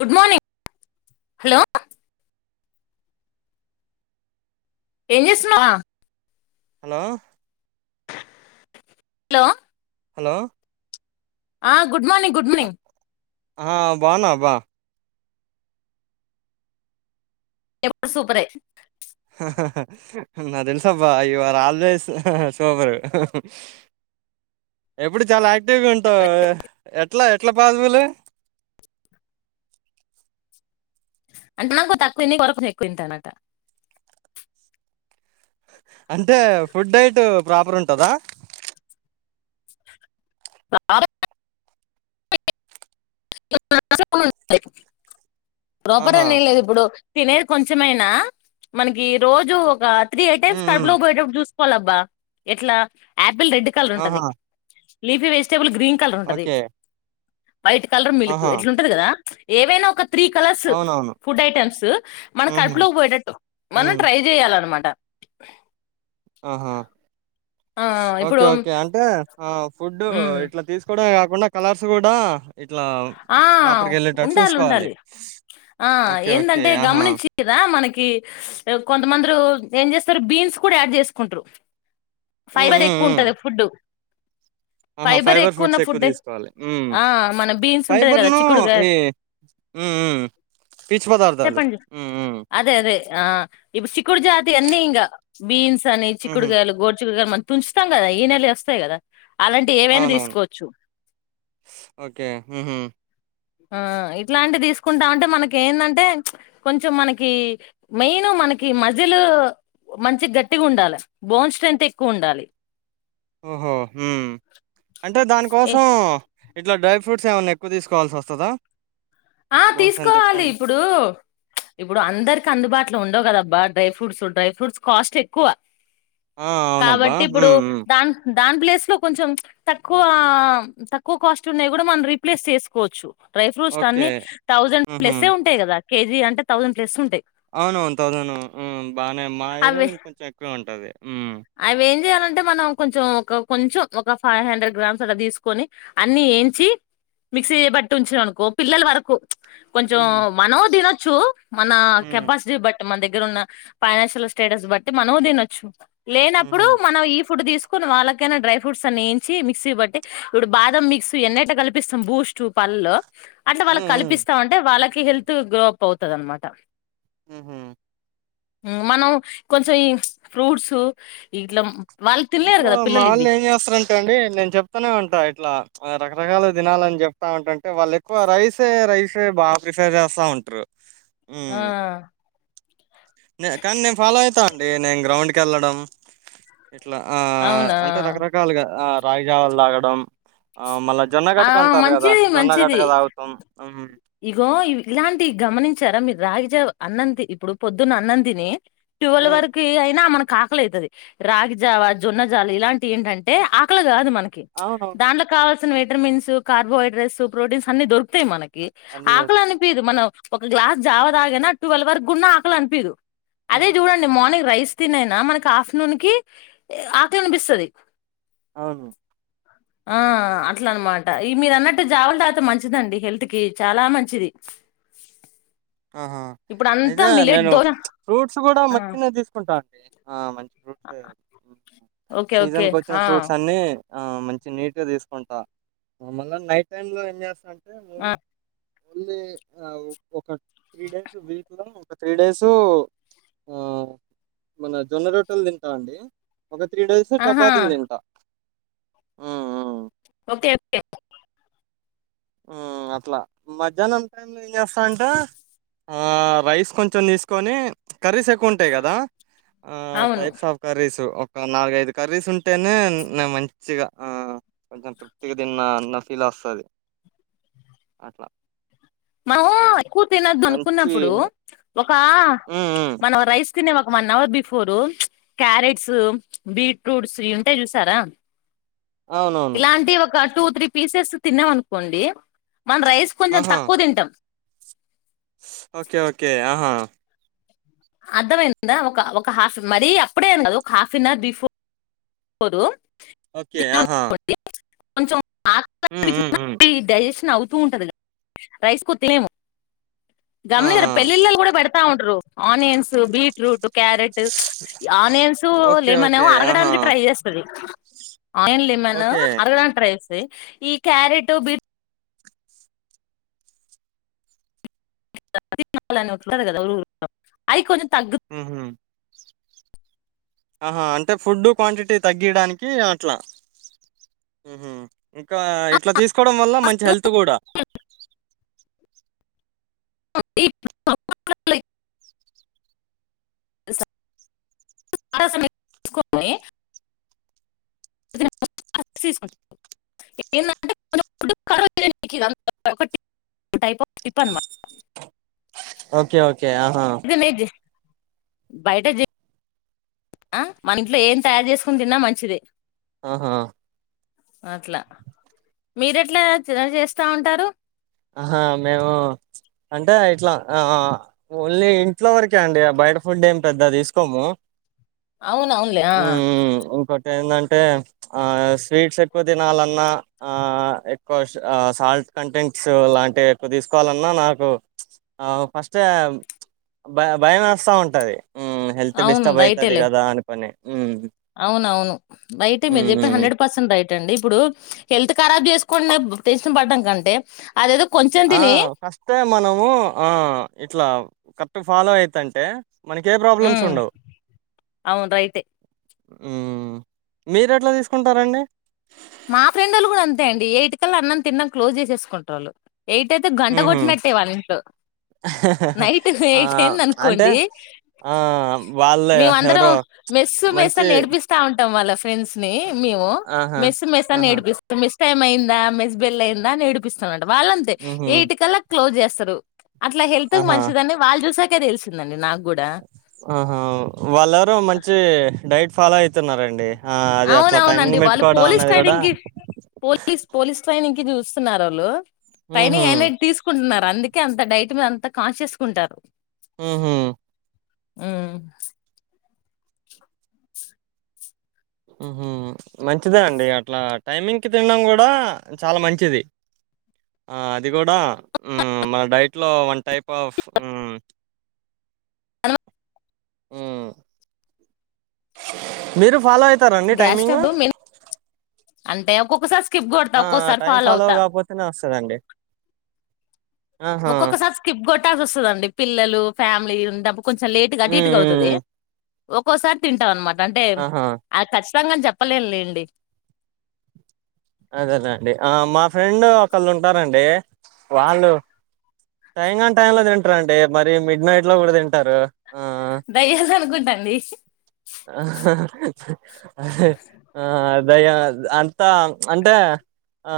Good morning hello ఏం చేస్తున్నావా hello hello hello ఆ గుడ్ మార్నింగ్ గుడ్మినింగ్ ఆ బావున్నవ బా ఎప్పుడు సూపరే నా తెలుసబ్బా యూ ఆర్ ఆల్వేస్ సూపర్ ఎప్పుడు చాలా ఆక్ టివ్గుంటవ్ ఎ ఎట్లా ఎట్లా పాజిబులి అంటే నాకు తక్కువంది కొరకు ఎక్కువంత తిన్నటానట అంటే ఫుడ్ డైట్ ప్రాపర్ ఉంటదా స [unintelligible] [unintelligible] రూపరా ఆహా అని ఏం లేదు ఇప్పుడు తినేది కొంచమైనా మనకి రోజు ఒక త్రీ ఐటైమ్స్ ఉమ్ కడుపు ఉమ్. లో బోయేటప్పుడు చూస్ పలబ్బా ఎట్లా యక్ పిల్ రెడ్ కలర్ ఉంటది ఆహా leafy vegetable green colour ఉంటది ఓకే మాయితే కలర్ మిల్క్ ఆహా ఎట్లా ఉంటది కదా ఏవైనా ఒక త్రీ కలర్స్ అవునవును ఫుడ్ ఐటమ్స్ మన ఉహు కడుపులోకి పోయేటట్టు మనం ఉమ్ ట్రై చేయాలన్నమా క్క ఆహా హిస్ ఇప్పుడు ఓకే ఓకే అంటే ఆ ఫుడ్ మ్, ఇట్లా తీసుకోడం ఉన్న కలర్స్ గూడా ఆ ఉండాలి చూసుకోవాలి ఉండాలి ఆ ఓకే ఓకే ఏందంటే ఆహా గమనించింరా మనకి ష్ కొంతమందురు ఏం చేస్తారు బీన్స్ కూడా యాడ్ చేసుకుంట్రూ ఉమ్ ఫైబర్ ఉమ్ ఉమ్ ఎక్కువుంటది ఫుడు ఆహా! ఫైబర్ ఎక్కువున్న ఫుడ్స్ ఎక్కువ ఫుడ్ తీసుకోవాలి. హ్మ్. ఆ మన బీన్స్ టుంటది కదా ఫైబర్‌ను చిక్కుడుగాయ్ ఈ హ్మ్. హ్మ్. పీచు పదార్థాలు. చెప్పండి హ్మ్. హ్మ్. అదే అదే ఆ ఇప్పుడు సిక్కుడు జాతి అన్నీ ఇంగా బీన్స్ తని హుహు. చిక్కుడుగాయలు గోరుచిక్కుడుగాయలు తుంచుతాంగదా ఈనెలు వస్తాయి గదా అవునవును ఓకే ఉహూమ్ ఆ ఇట్లాంటివి తీసుకుంటా ఉంటే మనకి ఏందంటే మ్చ్ కొంచెం మనకి మెయిన్ మనకి మజిలు మంచిగ గట్టిగా ఉండాలే బోన్ స్ట్రెంత్ ఎక్కువ ఉండాలి ఓహో మ్ అంటే దానిక్ ఏ కోసం ఇట్లా డ్రై ఫ్రూట్స్ ఏవన్నా ఎక్కువ తీసుకోవాల్సి వస్తదా ఆ తీసుకోవాలి ఇప్పుడు మ్చ్ ఇప్పుడు అందరికి అందుబాటల ట్లో ఉండవు కదబ్బా dry fruits dry fruits cost ఎక్కువ ఆ! అవునబ్బా! కాబట్టి ఇప్పుడు హ్మ్. హ్మ్. దాన్ దాని ప్లేస్ లో కొంచెం తక్కువ తక్కువ కాస్టూ ఉన్నాయి కూడా మనం రీప్లేస్ చేసుకోవచ్చు dry fruits okay. Twenty thousand హుహు. ప్లస్సే ఉంటాయి కదా కేజీ అంటే థౌజండ్ ప్లస్ ఉంటాయి అవునవును థౌసను ఉ బానే మా అవి ఏరియాలో ఇంకొంచెం ఎక్కువ ఉంటది ఉ అంటే మనం కొంచెం ఒక కొంచెం ఒక ఫైవ్ హండ్రెడ్ గ్రామ్స్ అలా తీసుకొని అన్ని ఏంచి మిక్సీ బట్టి ఉంచినవు అనుకో పిల్లల వరకు కొంచం హుహు. మనం దినచ్చు చూ మన హ్మ్. కెపాసిటీ బట్టి అంటే మన దగ్గర ఉన్న ఫైనాన్షియల్ స్టేటస్ బట్టి మనం తినొచ్చు లేనప్పుడు హుహు. మనం ఈ ఫుడ్ తీసుకు కొన్ని వాళ్ళకైనా డ్రై ఫ్రూట్స్ అని వేయించి మిక్సీ బట్టి ఇప్పుడు బాదం మిక్స్ ఎన్నైట కపిస్తాం బూస్ట్ పళ్ళు అట్లా హ్మ్. వాళ్ళకు హ్మ్. కల్పిస్తా అంటే వాళ్ళకి కి హెల్త్ గ్రో అప్ అవుతది అనమాట ఉహా మనం కొంచెం ఈ ఫ్రూట్స్ ఇట్లా వాళ్ళు తినలేరు ఇంట్లో కదా మా పిల్లలు ఇవి వాళ్ళు ఏం చేస్తారంటే అండి నేను చెప్తానే ఉంటా ఇట్లా రకరకాల దినాలని చెప్తా ఉంటంటే వాళ్ళు ఎక్కువ రైసే రైస్ బాగా ప్రిఫెర్ చేస్తా ఉంటారు ఆ హ్మ్ నే కానీ నేను ఫాలో అయితా అండి నేను గ్రౌండ్ కి కెళ్ళడం ఇట్లా ఆ అవునా అంటే రకరకాలుగా ఆ రాయి జావలు తాగడం ఆ మళ్ళా ఆ జొన్నగట్టక అంటారు కదా మంచిది జొన్న మంచిది గటక తాగుతాం ఇగో ఇవి ఇలాంటివి గమనించారా మీరు రాగి జావ్ అన్నం తిని ఇప్పుడు పొద్దున్న అన్నంతిని ట్వెవల్ హ్మ్ వరకు అయినా ఇక మనకు కాకలయితది రాగిజావ, జొన్నజాలు ఇలాంటి ఏంటంటే ఆకలి కాదు మనకు నకి అవునవును దాంట్లో కావలసిన సీన్ విటర్మిన్స్, కార్బోహైడ్రేట్స్, ప్రోటీన్స్ అన్ని దొరూకుతాయి ఏమో అన్ని ఆకలి దొరుకుతాయి. అనిపిదు మనం ఒక గ్లాస్ జావ తాగనా ట్వెల్వ్ వరకు గున్న ఆకలి అనిపిదు అదే హ్మ్ చూడండి మార్నింగ్ రైస్ తినైనా మనకి ఆఫ్టర్నూన్ కి ఆకలి అనిపిస్తది అవును ఆ అట్ల అనమాట ఈ మీరు అన్నట్టు జావల తాగితే మంచిదండి హెల్త్ కి చాలా మంచిది ఆహా ఇప్పుడంతా అయితే మిల్లెట్ నేను దోశ ఫ్రూట్స్ కూడా ఆ! మంచిగానే తీసుకుంటాను అండి ఆ మ ఓకే ఓకే ఆ ఆ మంచి నీట్ గా తీసుకుంటా మళ్ళా నైట్ టైమ్ లో ఏం చేస్తాంట ఆ ఓన్లీ ఆ ఒక త్రీ డేస్ వీక్ లో ఒక త్రీ డేసు మన జొన్న రోటలు తింటాం అండి ఒక త్రీ డేస్ ఆహా! చపాతి తింట ఉమ్ ఉమ్ ఓకేే ఓకే ఉమ్ అట్లా మధ్యాహ్నం టైంలో ఏం చేస్తా అంటే ఆ రైస్ కొంచెం తీసుకొని కర్రీస్ ఎక్కువ ఉంటాయి కదా ఆ అవును. టైప్స్ ఆఫ్ కర్రీస్ ఒక నాలుగైదు కర్రీస్ ఉంటేనే నేను మంచిగా ఆ కొంచెం తృప్తిగా తిన్నా అన్న ఫీల్ వస్తుంది అట్లా మావోయి కూవ తినదు మంచి అనుకున్నప్పుడు హ్మ్ హ్మ్ మనవ రైస్ తినేవా one hour before carrots beetroots ఇవి ఉంటాయి చూసారా అవునవును ఇలాంటి ఒక టూ త్రీ పీసెస్ తిన్నాం, అనుకోండి మన రైస్ కొంచెం ఆహా తక్ తినటం ఓకే ఓకే ఆహా అర్థమైందా ఒక ఒక హాఫ్ మరీ అప్పుడే అ కాదు ఒక హాఫ్ అన్ అవర్ బిఫోర్, పోరు ఓకే ఆహా కొంచం హ్మ్ హ్మ్ [unintelligible] హ్మ్ డైజెషన్ అవుతూ ఉంటంది. రైస్ ఎక్కువ తినలేదు ఆ! గమనిర ఆ! పెళ్ళల్లలు, కూడా పెడతా ఉంట్రు onions, beetroot carrot onions, okay lemon okay ఏమో ఆహా! అరగడానికి ట్రై చేస్తది. Onion, lemon okay. అరగడానికి ట్రై చేస్తుంది. ఎస్ ఈ క్యారెట్ బి [inaudible] ఊహు ఆహా అంటే ఫుడ్డు క్వాంటిటీ తగ్గియడానికి, అట్లా ఇంకా ఇట్లా తీసుకోవడం వల్ల మంచి హెల్త్ కూడా తీసుకని [inaudible] టిప్ అనమాట ఓకే ఓకే ఆహా ఇది నేను బయట జ ఆ మన ఇంట్లో ఏం తయారు చేసుకుని తిన్నా మంచిదే ఆహా అట్లా మీరు ఎట్లా చే చేస్తా ఉంటారు. ఆహా మేము అంటే ఇట్లా ఆ ఓన్లీ ఇంట్లో వరకే అండి బయట ఫుడ్ ఏమి పెద్దగ తీసుకోము. అవును అవునులే ఆ ఏంటంటే ఆ స్వీట్స్ ఎక్కువ తినాలన్నా ఆ ఎక్కువ సా సాల్ట్ కంటెంట్ సో ఇలాంటివి ఎక్కువ తీసుకోవాలన్నా నాకు ఆ ఫస్టే భయ భయమేస్తా ఉంటాది మ్ హెల్త్ డిస్టర్బ్ అయితది కదా అనుకొని అవునవును రైటే మీరు చెప్పింది ఉమ్ హండ్రెడ్ పర్సెంట్ రైట్ కండి ఇప్పుడు హెల్త్ కరాబ్ చేసుకోండా టెన్షన్ పడ్డం కంటే అదేదో కొంచెం ఆ తిని ఫస్టే మనము ఆ ఇట్లా కరెక్ట్ ఫాలో అయితంటే, మనకి ఏ ప్రాబ్లమ్స్ ఉమ్, ఉండవు అవును రైటే మ్మ్ మీరు ఎట్లా తీసుకుంటారంండి మా ఫ్రెండోల్లు కూడా అంతే అండి ఎయిట్ కల్లా అన్నం తిినడం క్లోజ్ చేసేసుకుంటారు వాళ్ళు ఎయిట్ అయితే గంట ఉహు కొట్టినట్టే వాల్ల ఇంట్లో నైట్ ఆ! ఎయిట్ అయింది అంటే అనుకోండి ఆ! వాళ్ళే మేము అందరం ఎవరో మెస్ మెస్ మంచి అని ఏడిపిస్తా ఉంటాం వాళ్ళ ఫ్రెండ్స్ ని మేము ఆహా! మెస్ మెస్ అని ఆహా! నేడిపిస్త టైమ్ అయిందా మెస్ బెల్ అయింద అని ఏడిపిస్తాం వాళ్లు అంతే హుహు. ఎయిట్ కల్ల క్లోజ్ చేస్తరు అట్లా హెల్త్ కు ఆహా! మంచిదని వాళ్ళు చూసాక్ తెలిసిందండి నాకు కూడా ఆహా వాళ్ళెవరో మంచి డైట్ ఫాలాయితే. చెతున్నారండి ఆ అది అట్లా అవునవునండి టైమింగ్ వాళ్ళు పెట్టుకోవడం పోలీస్ అన్నది కూడా. ట్రైనింగ్ కి పోలీస్ పోలీస్ ట్రైనింగ్ చూస్తున్నారు వాళ్ళు. టైనింగ్ అయిన ఇడ్ తీసుకుంటున్నారు అందుకే అంత డైట్ మీద అంత కాన్షియస్ కు ఉంటారు. ఉమ్ హు ఉమ్ ఉమ్ హు మంచిదే అండి అట్లా టైమింగ్కి తినడం కూడా చాలా మంచిది అది కూడా మన డైట్లో వన్ టైప్ ఆఫ్. ఉమ్ మీరు ఫాలో అయిత్ చెతారంండి గ్యాస్ టైమింగ్ ట్రబుల్ మెయిన్ అంటే ఒక్కొక్కసారి స్కిప్ కొడతా ఆ ఒక్కోసారి టైమ్ ఫాలో అవుతా కాపోతేనే వస్తందండి ఒక్కొక్కసారి స్కిప్ కొట్టాల్సి వస్తుందండి పిల్లలు ఫ్యామిలీలి ఇప్పు కొంచెం లేటుగా హ్మ్ అటుఇటుగా అవుతుంది హ్మ్ ఒక్కోసారి తింటాం అనమాట అంటే ఆహా ఆ కశ్ కచ్చితంగా అని చెప్పలేను లెండి అదేనండి ఆ మా ఫ్రెండ్ ఒకళ్ళు ఉంటారండి వాళ్ళు టైంగా టై లో తింటారంండి మరి మిడ్ నైట్ లో కూడా తింటారు ఆ డీహ్ ఆహా హా ఆ అ దయా అంతా అంటే ఆ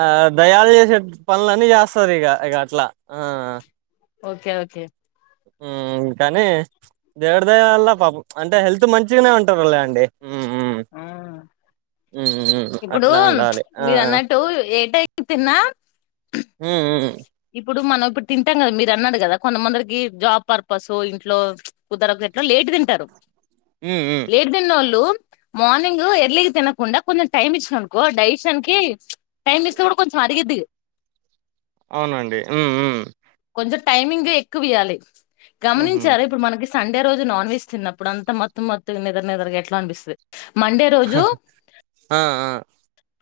ఆ దయాలు చేసే పనులన్నీ చేస్తారు ఇక ఇక అట్లా ఆ ఆ ఓకే ఓకే ఉమ్ కానీ దేవుడిదాయ వల్ల పాపం అంటే హెల్త్ మంచిగానే ఉంటారులే అండి హ్మ్ హ్మ్ ఉమ్ హ్మ్ హ్మ్ ఇప్పుడు అట్లా ఉండాలి ఆ మీరు ఆ! అన్నట్టు ఏట్యి తిన్నా హ్మ్ హ్మ్ ఇప్పుడు మనం ఇప్పుడు తింటాం కదా మీరు అన్నాడు కదా కొంతమందిరికి జాబ్ పర్పస్ ఇంట్లో కుదర ఎట్లా లేటు తింటారు హ్మ్ హ్మ్ లేట్ తినొల్లు మార్నింగ్ ఎర్లీకి తినకుండా కొంచెం టైమ్ ఇచ్చా అనుకో డైషన్ క టైమ్ ఇస్తే కూడా కొంచెం అరిగద్ది అవునండి ఉమ్ హూ టైమంగ్ ఎక్కువ ఇయలి హుహు. గమనించారా ఇప్పుడు మనకి సండే రోజు నాన్వెజ్ తిన్నప్పుడు అంత మత్తు మత్తుగా నిద్ర నిద్రగా ఎట్లో అనిపిస్తది మండే రోజు అహ్ ఆ ఆ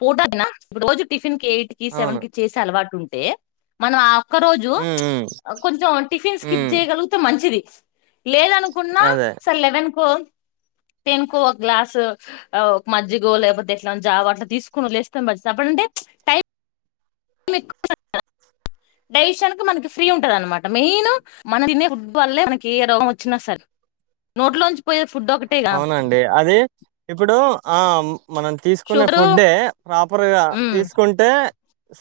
ఊటకిన రోజు టిఫిన్ కేయిట్ కి అవును. సెవన్ కి చేసే అలవాటు టె మనం ఆవ్ ఒక రోజు హ్మ్. హ్మ్. కొంచెం టిఫిన్ స్కిప్ హ్మ్. చేయగలిగితే మంచిది సీ లేదనుకున్నా అదే. అసల లెవెన్కో తనుకు ఒక గ్లాస్ ఒక మంజిగో లేకపోతే అట్లానో జావా నో అ తీసుకుొళ్ుస్తాం మ చెప్పడడంంటే టై [inaudible] డైషనకి మనకి ఫ్రీ ఉంటది అనమాట మెయిన్ మన తిన ఫుట్బాల్ మనకి ఏ రోం వచ్చినా సరే నోట్లోంచి పోయే ఫుడ్ ఒకటేగా అవునండి అది ఇప్పుడు ఆ మనం తీసుకునే షుగరు ఫుడ్డే ప్రాపర్గా ఉమ్ తీసుకుంటే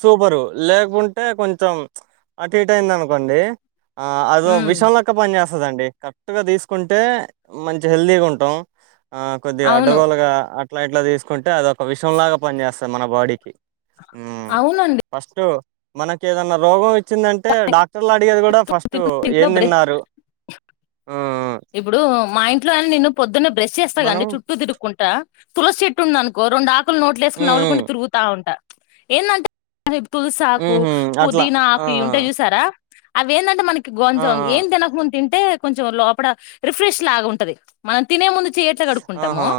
సూపరు లేకుంటే కొంచెం అటు ఇట్ అయింది అనుకోండి ఆ అదో ఉమ్ విషాంలాక్క పని చేస్త అందే కరెక్ట్ గా తీసుకుంటే మంచి హెల్దీగా ఉంటుంది ట ఆ కొద్ది అవును అడ్డగోలుగా అట్లైట్లా తీసుకుంటే అది ఒక విషయం లాగా పని చేేస్తంది మన బాడీకి ఉమ్ అవునండి ఫస్ట్ మనకి ఏదన్నా రోగం వచ్చింది అంటే డాక్ అడిగేది కూడా ఫస్ట్ తిరుపతి ఇంట్లో ఏం బ్రె తిన్నారు ఇప్పుడు మా ఇంట్లో అ నిన్ను పొద్దు బ్రష్ చేస్తాం మనం చుట్ూ తిక్కుం కుంట తులసిీటు అనుకో రెండు ఆక్ నోట్లుేసుకుని ఉమ్ నవలుకుంటూ ఉమ్ తరుగుతా ఉంటా ఏందీ అంటే అదే తులస ఆకు ఉహు అట్లా ఆ పుదీనాకు ఇవి ఉంటయి చూసారా అవి ఏంటంటే మనకి ఆ ఆ గోంజాంగ్ ఏన్ తనక ముందు తింటే కొంచెం లోపల రిఫ్రెష్ లాగా ఉంటది మనం తినే ముందు చెయ్ ఎట్లకాడుకుంటామో ఆహా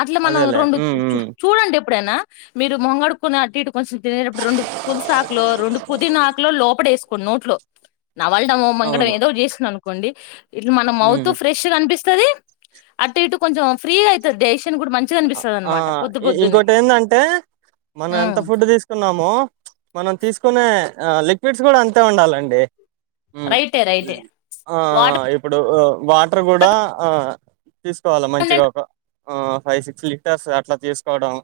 అట్లా మనం అదేలే రొండు ఉమ్ ఉమ్ చూడండి అప్పుడేనా మీరు మొహం కడుక్కున్నాక అటు ఇటు కొంచెం తినేటప్పుడు రెండు తులి సాకులో రెండు పుదీనా ఆకు లోపల వేసుకోండి నోట్లో నమలడమో మింగడం అవును ఏదో ఒకటి చేస్తుంనాను కోండి ఇట్లా మన మౌత్ ఉమ్ ఫ్రెష్ గా అనిపిస్తది ది అటు ఇటు కొంచెం ఫ్రీగా అయితది దేష్ ఆ ఇంకోొటి ఏందంటే మనం ఎంత ఫుడ్ తీసుకున్నామో మనం తీసు చూసుకునే లిక్విడ్స్ కూడా అంతే ఉండాలండి రైటే రైటే ఆ వాటర్ ఇప్పుడు ఇప్పుడు వాటర్ కూడా ఆ తీసుకోవాలా మంచిగా కంటెంట్ ఒక ఆ ఫైవ్ సిక్స్ లీటర్స్ అట్లా తీసు తీసుకోడం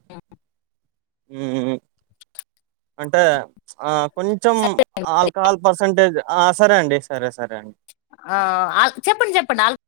ఉమ్ అంటే ఆ కొంచెం ఆల్కహాల్ పర్సంటేజ్ ఆ సరే అండి సరే సరే అండి ఆ చెప్పండి చెప్పండి ఆల్కహాల్